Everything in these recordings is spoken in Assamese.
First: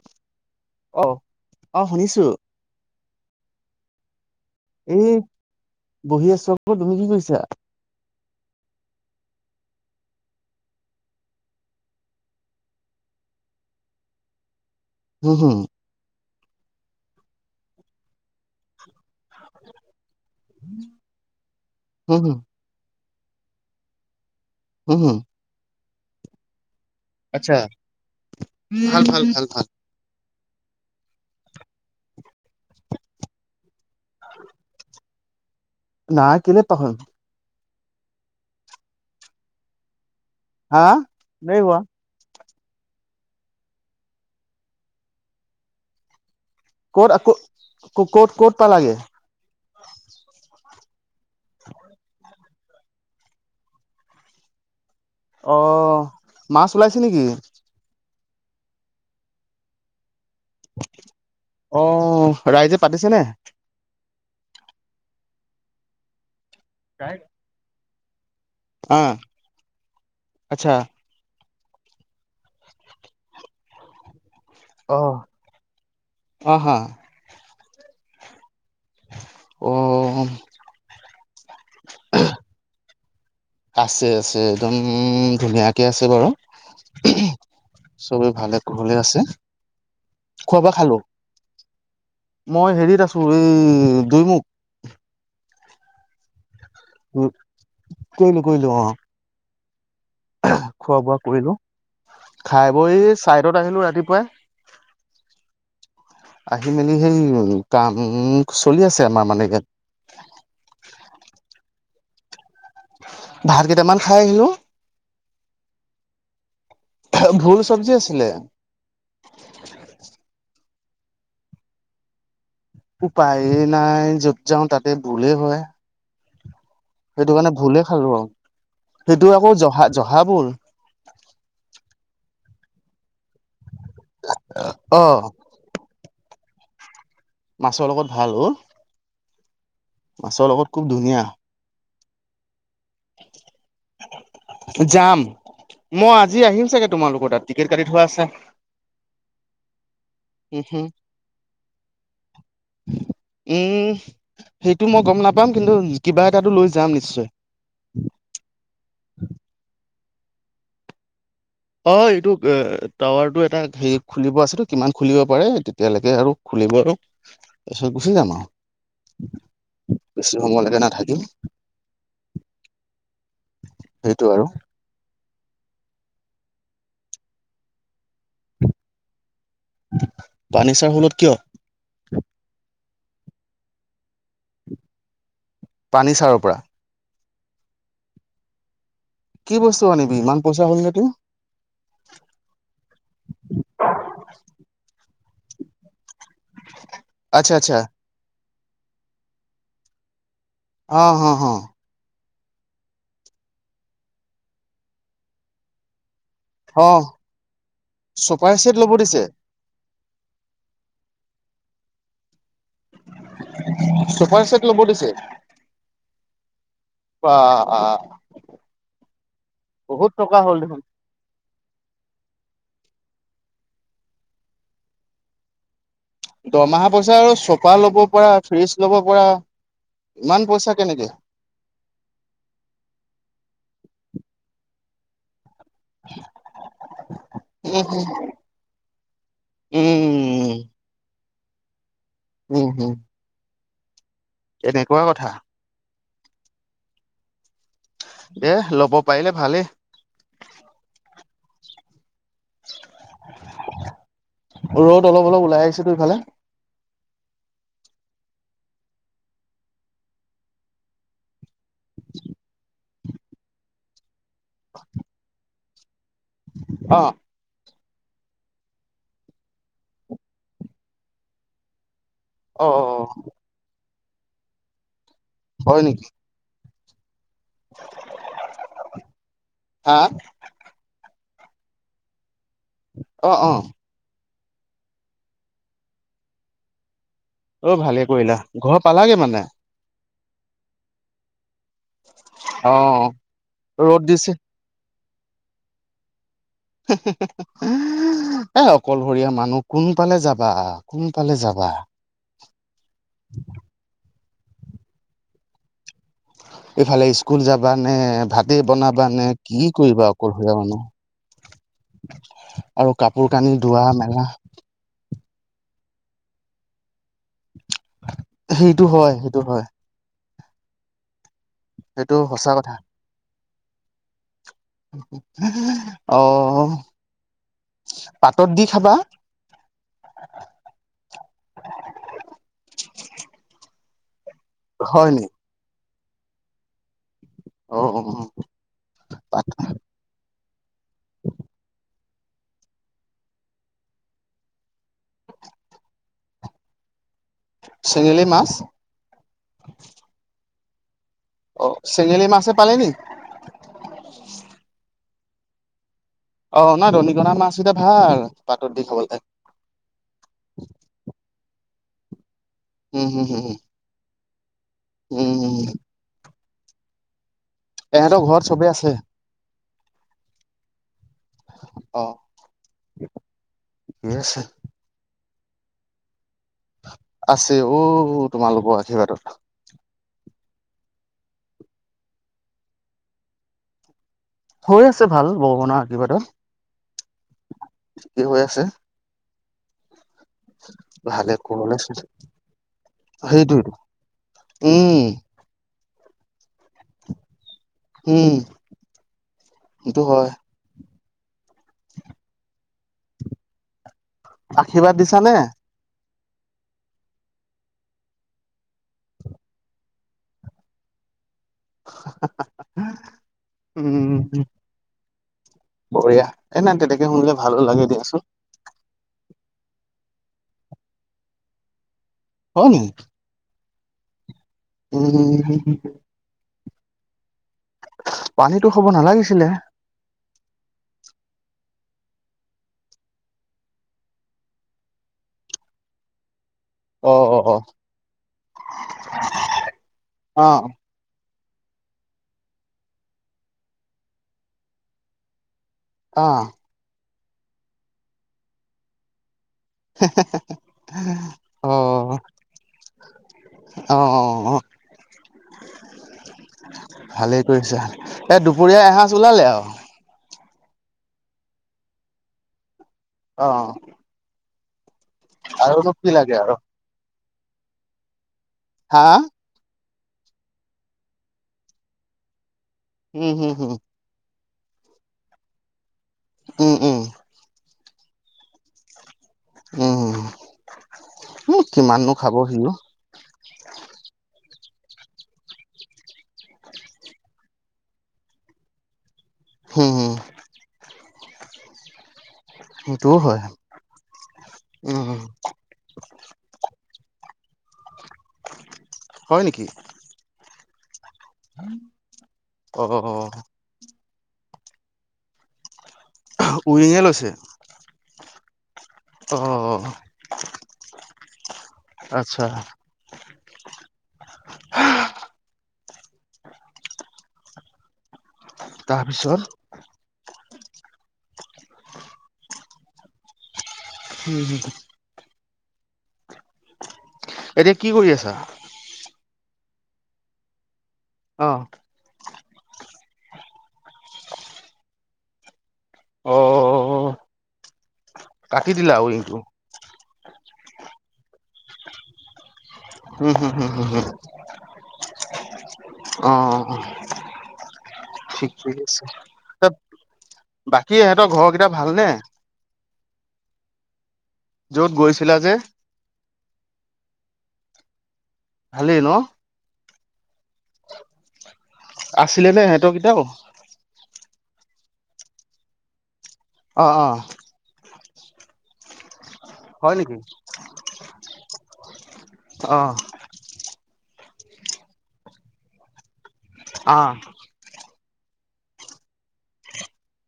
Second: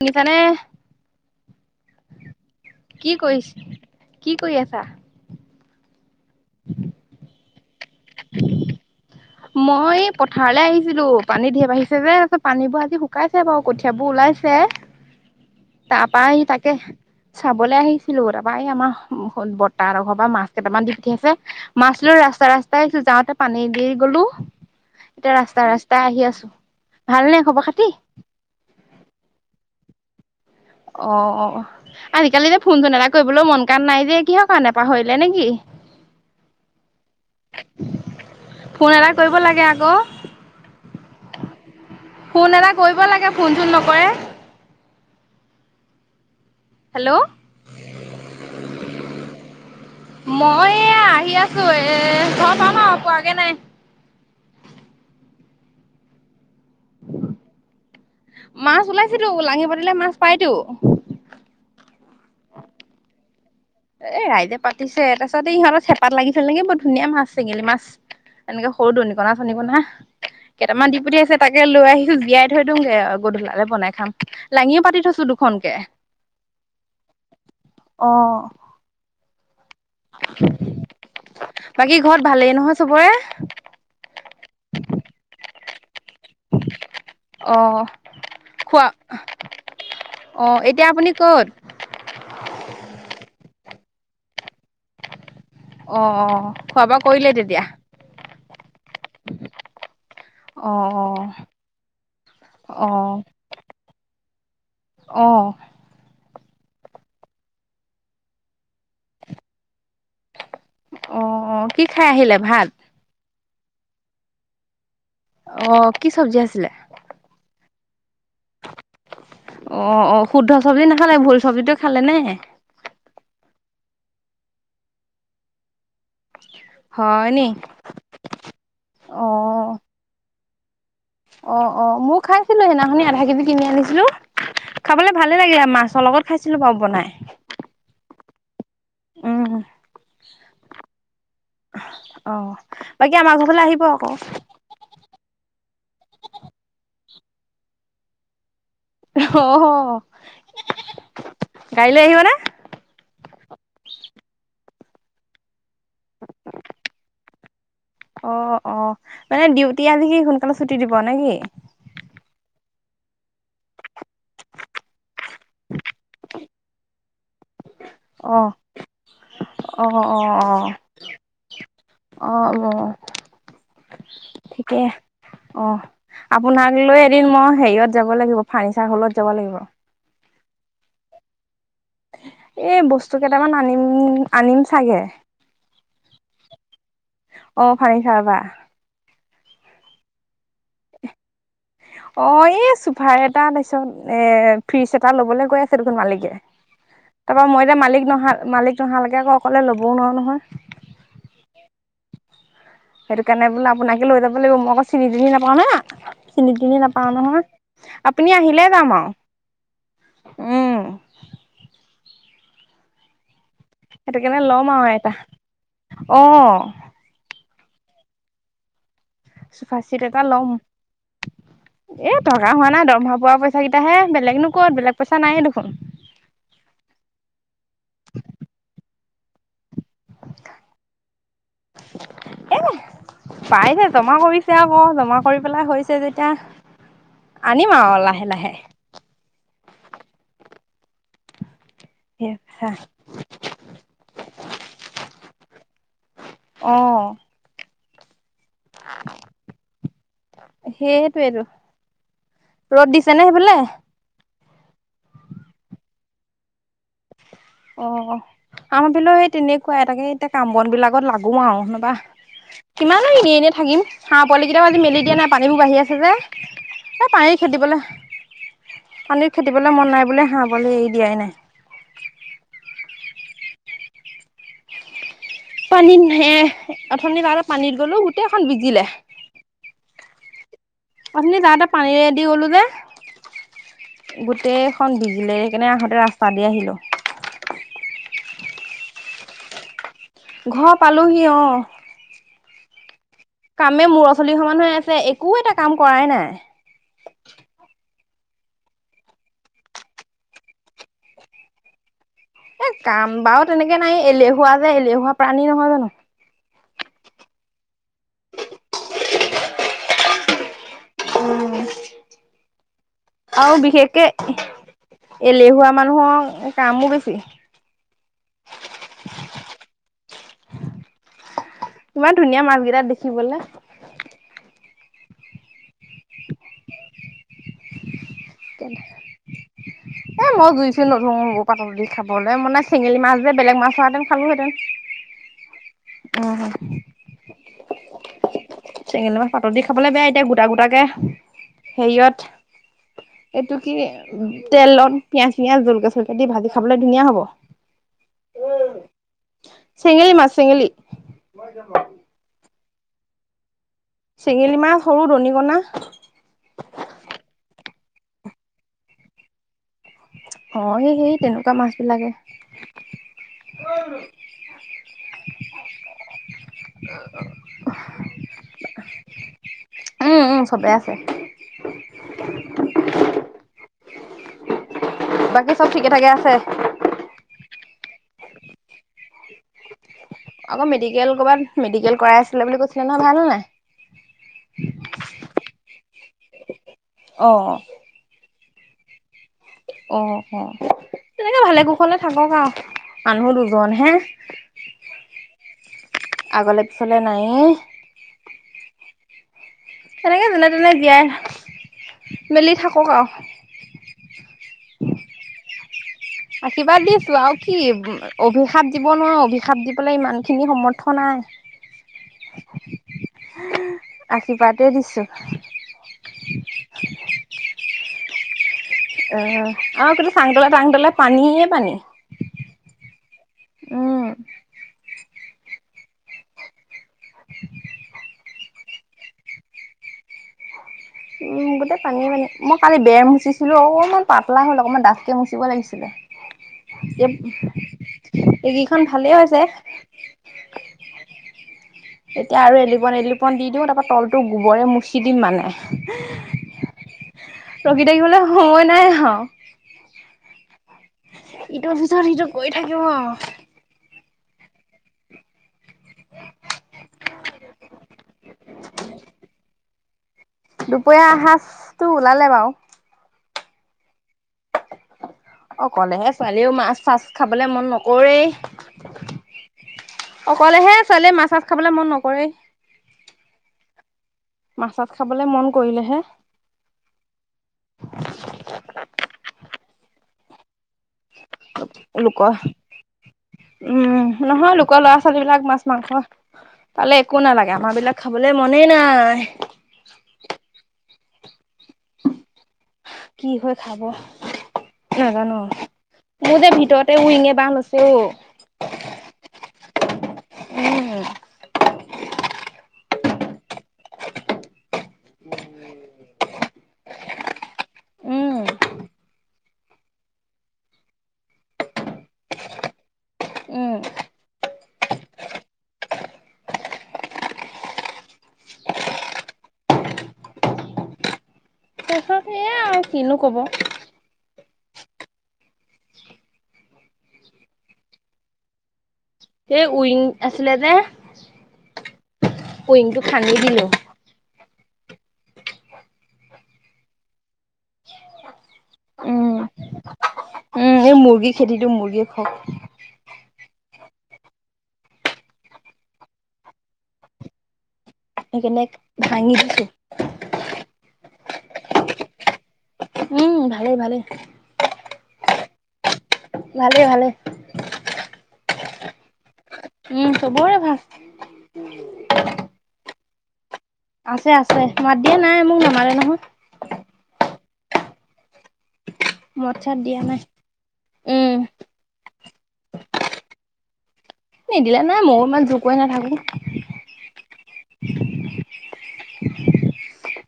শুনিছানে, অ অ শুনিছো কি কৰিছা, কি কৰি আছা? এই বহি আছো আকৌ, তুমি কি কৰিছা? [unintelligible] মই এই পথাৰলৈ আহিছিলো পানী ধেৰ বাঢ়িছে যে তাৰপিছত পানীবোৰ আজি শুকাইছে বাৰু কঠিয়াবোৰ ওলাইছে [unintelligible] হম, হম। তাৰপৰা আহি তাকে, চাবলে আহিছিলো তাৰ পৰা আমাৰ উম, বৰতা হেতৰ ঘৰৰ পৰা মাছ কেইটামান দি পঠিয়াছে মাছ লৈ হুম হুম ৰাস্তা ৰাস্তাই আহিছোঁ যাওঁতে পানী দি গ'লো। উম, হম। এতিয়া ৰাস্তা ৰাস্তা আহি আছো, ভাল নে আচ্ছা খবৰ খাতি। ভাল ভাল ভাল ভাল। অ' আজিকালি যে ফোন চোন এটা কৰিবলৈ মন কান নাই যে কিহৰ কাৰণে পাহৰিলে নেকি। নাই কেলে পাহৰিম। ফোন এটা কৰিব লাগে আকৌ। হা [unintelligible] ফোন এটা কৰিব লাগে ফোন চোন নকৰে। ক'ত হেল্ল' ক- ক'ত ক'ত পালাগে। মই এয়া আহি আছো এ ঘৰত পাম আৰু পোৱাগে নাই। অ' মাছ ওলাইছে নেকি। মাছ ওলাইছেটো [unintelligible] পাতিলে মাছ পায়তো। অ' ৰাইজে পাতিছেনে। এ ৰাইজে পাতিছে তাৰপিছত এই ইহঁতৰ চেপাত লাগিছিল নেকি বৰত ধুনীয়া মাছ চেঙেলি মাছ। এনেকে সৰু অ দুনিকনা চনিকনা, আচ্ছা কেইটামান দি পঠিয়াইছে। তাকে লৈ আহিছো জীয়াই থৈ দিওঁগে গধূলালে বনাই খাম। লাঙিও অ পাতি থৈছো দুখনকে, অ হা অ'। অ'। বাকী ঘৰত ভালেই নহয় চবৰে। আছে আছে একদম ধুনীয়াকে আছে বাৰু। অ' চবেই ভালে খোৱা কুশলেই আছে। খোৱা অ' বোৱা এতিয়া খালো আপুনি ক'ত। মই হেৰিত আছো এই দুইমুখ। অ' খোৱা বোৱা কৰিলে তেতিয়া। কৰিলোঁ কৰিলোঁ অ'। খোৱা বোৱা অ', কৰিলোঁ, খাই অ', বৈ অ'। চাইডত আহিলো ৰাতিপুৱাই। অ'। আহি মেলি সেই কাম চলি আছে আমাৰ মানে ইয়াত অ কি খাই আহিলে ভাত। ভাত কেইটামান খাই আহিলোঁ। অ কি চব্জি আছিলে? ভোল চব্জি আছিলে। অ অ শুদ্ধ চব্জি নাখালে, ভোল চব্জিটো খালে নে। উপায় নাই য'ত যাওঁ তাতে ভুলে হয়। হয় সেইটো নি? কাৰণে ভোলে খালোঁ আৰু, সেইটো আকৌ অ' জহা জহা ভোল। অ অ মইয়ো খাইছিলোঁ সেইদিনাখনি আধা কেজি কিনি আনিছিলোঁ, অ খাবলে ভালে লাগিলে মাছৰ লগত। খাইছিলোঁ বাৰু বনাই। মাছৰ লগত ভাল অ'। উম। মাছৰ লগত খুব ধুনীয়া। অ' বাকী আমাৰ ঘৰ ফালে আহিব আকৌ। যাম, মই আজি আহিম চাগে তোমালোকৰ তাত টিকেট কাটি থোৱা আছে। অ', অ'। উহো। গাড়ী লৈ আহিবনে? উম সেইটো মই গম নাপাম কিন্তু কিবা এটাটো লৈ যাম নিশ্চয়। অ অ মানে ডিউটি আজি কি সোনকালে ছুটি দিব নে কি। অ এইটো টাৱাৰটো এটা হেৰি খুলিব আছেতো কিমান খুলিব পাৰে তেতিয়ালৈকে আৰু খুলিব আৰু। [inaudible] তাৰ পাছত গুচি জাম অ' আৰু। অ অ বেছি সময়লৈকে নাথাকিম অ অ উম। সেইটো আৰু। অ আপোনাক লৈ এদিন মই হেৰিয়ত যাব লাগিব ফাৰ্ণিচাৰ হলত যাব লাগিব। ফাৰ্ণিচাৰ হলত কিয়? এই বস্তু কেইটামান আনিম আনিম চাগে। পাৰ্ণিচাৰৰ পৰা। অ ফাৰ্ণিচাৰৰ পৰা। কি বস্তু আনিবি ইমান পইচা হ'ল নে তোৰ। অ এই চোফাৰ এটা তাৰপিছত এ ফ্ৰিজ এটা ল'বলৈ কৈ আছে দেখোন মালিকে। তাৰপৰা আচ্ছা মই আচ্ছা এতিয়া মালিক নহা মালিক নহালৈকে আকৌ অকলে ল'বও নোৱাৰো নহয়। অ হ হ। সেইটো কাৰণে বোলে আপোনাকে লৈ যাব লাগিব মই আকৌ চিনি তিনি নাপাওঁ না। চিনি তিনি অ নাপাওঁ নহয় আপুনি চোফাৰ আহিলে চেট ল'ব যাম দিছে আৰু উম। সেইটো কাৰণে চোফাৰ চেট লম ল'ব আৰু দিছে এটা অ। বা চোফা চিট বহুত এটা টকা ল'ম হ'ল দেখোন। এ টকা হোৱা নাই দৰমহা পোৱা পইচা কেইটাহে বেলেগনো ক'ত বেলেগ পইচা নাই দেখোন। দৰমহা পইচা আৰু চোফা ল'ব পৰা ফ্ৰিজ ল'ব পৰা ইমান পইচা কেনেকে। এ পাইছে জমা কৰিছে আকৌ জমা কৰি পেলাই হৈছে। পাইছে যেতিয়া আনিম উম উম আৰু উম লাহে লাহে। উম। উম হুম। এনেকুৱা কথা! অঁ। দেহ ল'ব পাৰিলে ভালেই। সেইটোয়েইটো, ৰ'দ দিছে নে সেইফালে? ৰ'দ অলপ অলপ ওলাই আহিছেতো এইফালে। অ আমাৰফালে সেই তেনেকুৱাই তাকে এতিয়া কাম বন বিলাকত লাগো আও নহ'বা কিমানো এনেই এনেই থাকিম হাঁহ পোৱালী কেইটাও আজি মেলি দিয়া নাই পানীবোৰ বাঢ়ি আছে যে, অ এই পানীত খেদিবলে পানীত খেদিবলে মন নাই বুলে হাঁহ পোৱালী এৰি দিয়াই নাই। অ অ। হয় পানীত নেকি এ উঠনি তাতে পানীত গ'লো গোটেই এখন ভিজিলে। হা? আথনি যাওঁতে পানীৰেদি গ'লোঁ যে অ, অ। গোটেইখন ভিজিলে, সেইকাৰণে আহোঁতে ৰাস্তা দি আহিলো। অ ভালে কৰিলা, ঘৰ পালাগে মানে? ঘৰ পালোহি অ। অঁ। কামে মুৰৰ চুলি সমান হৈ আছে একো এটা কাম কৰাই নাই। হুঁ হুঁ হু্ঁ এওঁ। এ অকলশৰীয়া মানুহ কোন ফালে যাবা কোন ফালে যাবা এ কাম বাৰু তেনেকে নাই এলেহুৱা যে এলেহুৱা প্ৰাণী নহয় জানো। এইফালে স্কুল যাবা নে, ভাতে বনাবা নে, কি কৰিবা অকলশৰীয়া মানুহ? [unintelligible] আৰু কাপোৰ- কানি আৰু ধোৱা বিশেষকে মেলা এলেহুৱা মানুহৰ কামো বেছি। সেইটো হয়, সেইটো হয়। ইমান সেইটো ধুনীয়া সঁচা মাছ কথা কেইটা দেখিবলে। অ। পাতত দি খাবা [unintelligible] এ মই জুই-চুই নধৰো পাতত দি খাবলে, মানে চেঙেলী মাছ যে বেলেগ মাছ হোৱাহেতেন খালোহেতেন। হয় নি? উম হু। অ অ অ। চেঙেলীমাছ পাতত দি খাবলৈ বেয়া। এতিয়া গোটা গোটাকে হেৰিয়ত - এইটো কি তেলত পিয়াজ-চিয়াজ জলকীয়া-চলকিয়া দি ভাজি খাবলে ধুনীয়া হ'ব। চেঙেলী মাছ? চেঙেলি মাছ চেঙেলি অ চেঙেলী মাছহে পালি নি? চেঙেলী মাছ সৰু দনিকনা - অ নহয় দনিকনা মাছ কেইটা ভাল পাতত দি খাবলে। অ সেই সেই তেনেকুৱা মাছ বিলাকে। হু, হু হু, হু। [unintelligible] উম উম উম। [unintelligible] এহেঁতৰ ঘৰত চবে আছে। উম' উম চবে আছে। অ' ঠিকে আছে। বাকী চব ঠিকে থাকে আছে আছে অ' তোমালোকৰ আশীৰ্বাদত। আকৌ মেডিকেল ক'ৰবাত মেডিকেল কৰাই আছিলে বুলি কৈছিলে নহয় ভাল হ'লনে নাই? হৈ আছে ভাল ভগৱানৰ অ আশীৰ্বাদত ঠিকে হৈ আছে। অ' অ' অ' তেনেকে ভালে কুশলে থাকক আও মানুহ দুজন সেইটোৱেটো হে। উম। আগলে পিছলে নায়েই। উম। সেইটো তেনেকে হয় যেনে তেনে জীয়াই- মেলি থাকক আও আশীৰ্বাদ দিছা নে? আশীৰ্বাদ দিছো আও কি অভিশাপ দিব নোৱাৰো অভিশাপ দিবলৈ ইমানখিনি সমৰ্থ নাই। হা হা উম। আশীৰ্বাদে দিছো। বঢ়িয়া এ নাই তেনেকে শুনিলে ভালো লাগে দিয়াচোন। অ আৰু কিন্তু চাংতলে তাংতলে পানীয়ে পানী হয় নেকি উম উম উম উ উ পানীতো খাব নালাগিছিলে। উম গোটেই পানীয়ে পানী মই কালি বেৰ মুচিছিলো অকণমান পাতলা হ'ল অকণমান ডাঠকে মুচিব লাগিছিলে। [unintelligible] এ অ অ অ এইকেইখন ভালেই হৈছে অ [unintelligible] এতিয়া আৰু এলিপন এলিপন দি দিও তাৰ পৰা তলতো গোবৰে মুচি দিম মানে অ ৰখি থাকিবলৈ সময় নাই আহা হে হে ইটোৰ অ পিছত সিটো কৰি থাকিম আৰু। অ অ অ ভালেই কৰিছো এ দুপৰীয়া এসাজ ওলালে আও দুপৰীয়া এসাজটো ওলালে বাও অ অ আৰুনো কলেহে কি লাগে আৰু ছোৱালীয়েও মাছ চাছ খাবলে মন নকৰেই হা অকলেহে ছোৱালীয়ে মাছ মাছ খাবলে মন নকৰেই উম হুম হুম মাছত খাবলে মন কৰিলেহে উম উম উম হুম লোকৰ উম নহয় লোকৰ ল'ৰা ছোৱালী বিলাক মাছ মাংস তালে একো নালাগে আমাৰ বিলাক খাবলৈ মনেই নাই হুম হুম সেইটোও কি হয় হৈ খাব উম নাজানো মোৰ যে ভিতৰতে উইঙে বাহ লৈছে অ হয় নেকি উম অ উৰিঙে লৈছে উম অ অ অ আচ্ছা উম তাৰপিছত [unintelligible] আৰু কিনো ক'ব হুম হুম এতিয়া কি কৰি আছা হে উইঙীংক আছিলে যে অঁ উইংটো ভাঙি দিলো অ কাটি দিলা আৰু এইটো যে মুৰ্গী খেতিটো মুৰ্গীয়ে খওক উম হুম হুম হুম হুম অ অ ঠিক সেইকাৰণে আছে ভাঙি ত দিছো বাকী ইহঁতৰ ঘৰকেইটা ভালনে উম ভালেই ভালেই য'ত গৈছিলা যে ভালে ভালে ভালেই ন উম চবৰে ভাল আছিলে নে সিহঁতৰ কেইটাও আছে আছে মাত দিয়া নাই মোক নামাতে নহয় অঁ অঁ মদ চাত হয় দিয়া নেকি নাই উম অ নিদিলে নাই ময়ো ইমান জোৰ কৰি নাথাকো অ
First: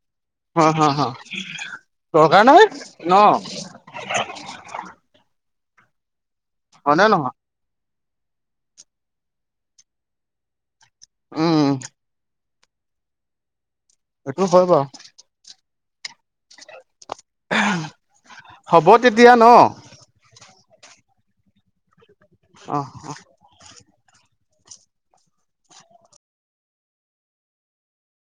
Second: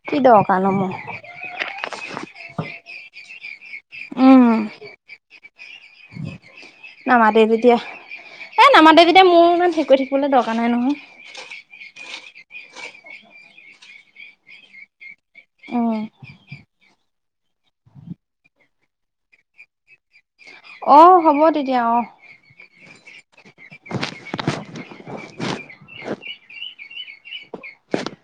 কি দৰকাৰ অ নো হ মোৰ হ দৰকাৰ নাই ন উম হয়নে নহয় নামাতে যেতিয়া এই নামাতে যেতিয়া মোৰো ইমান হেৰি কৰি থাকিবলৈ দৰকাৰ নাই নহয় উম হেইটো হয় বাও উম হ'ব তেতিয়া ন অ হ'ব তেতিয়া অ অহ অ [unintelligible]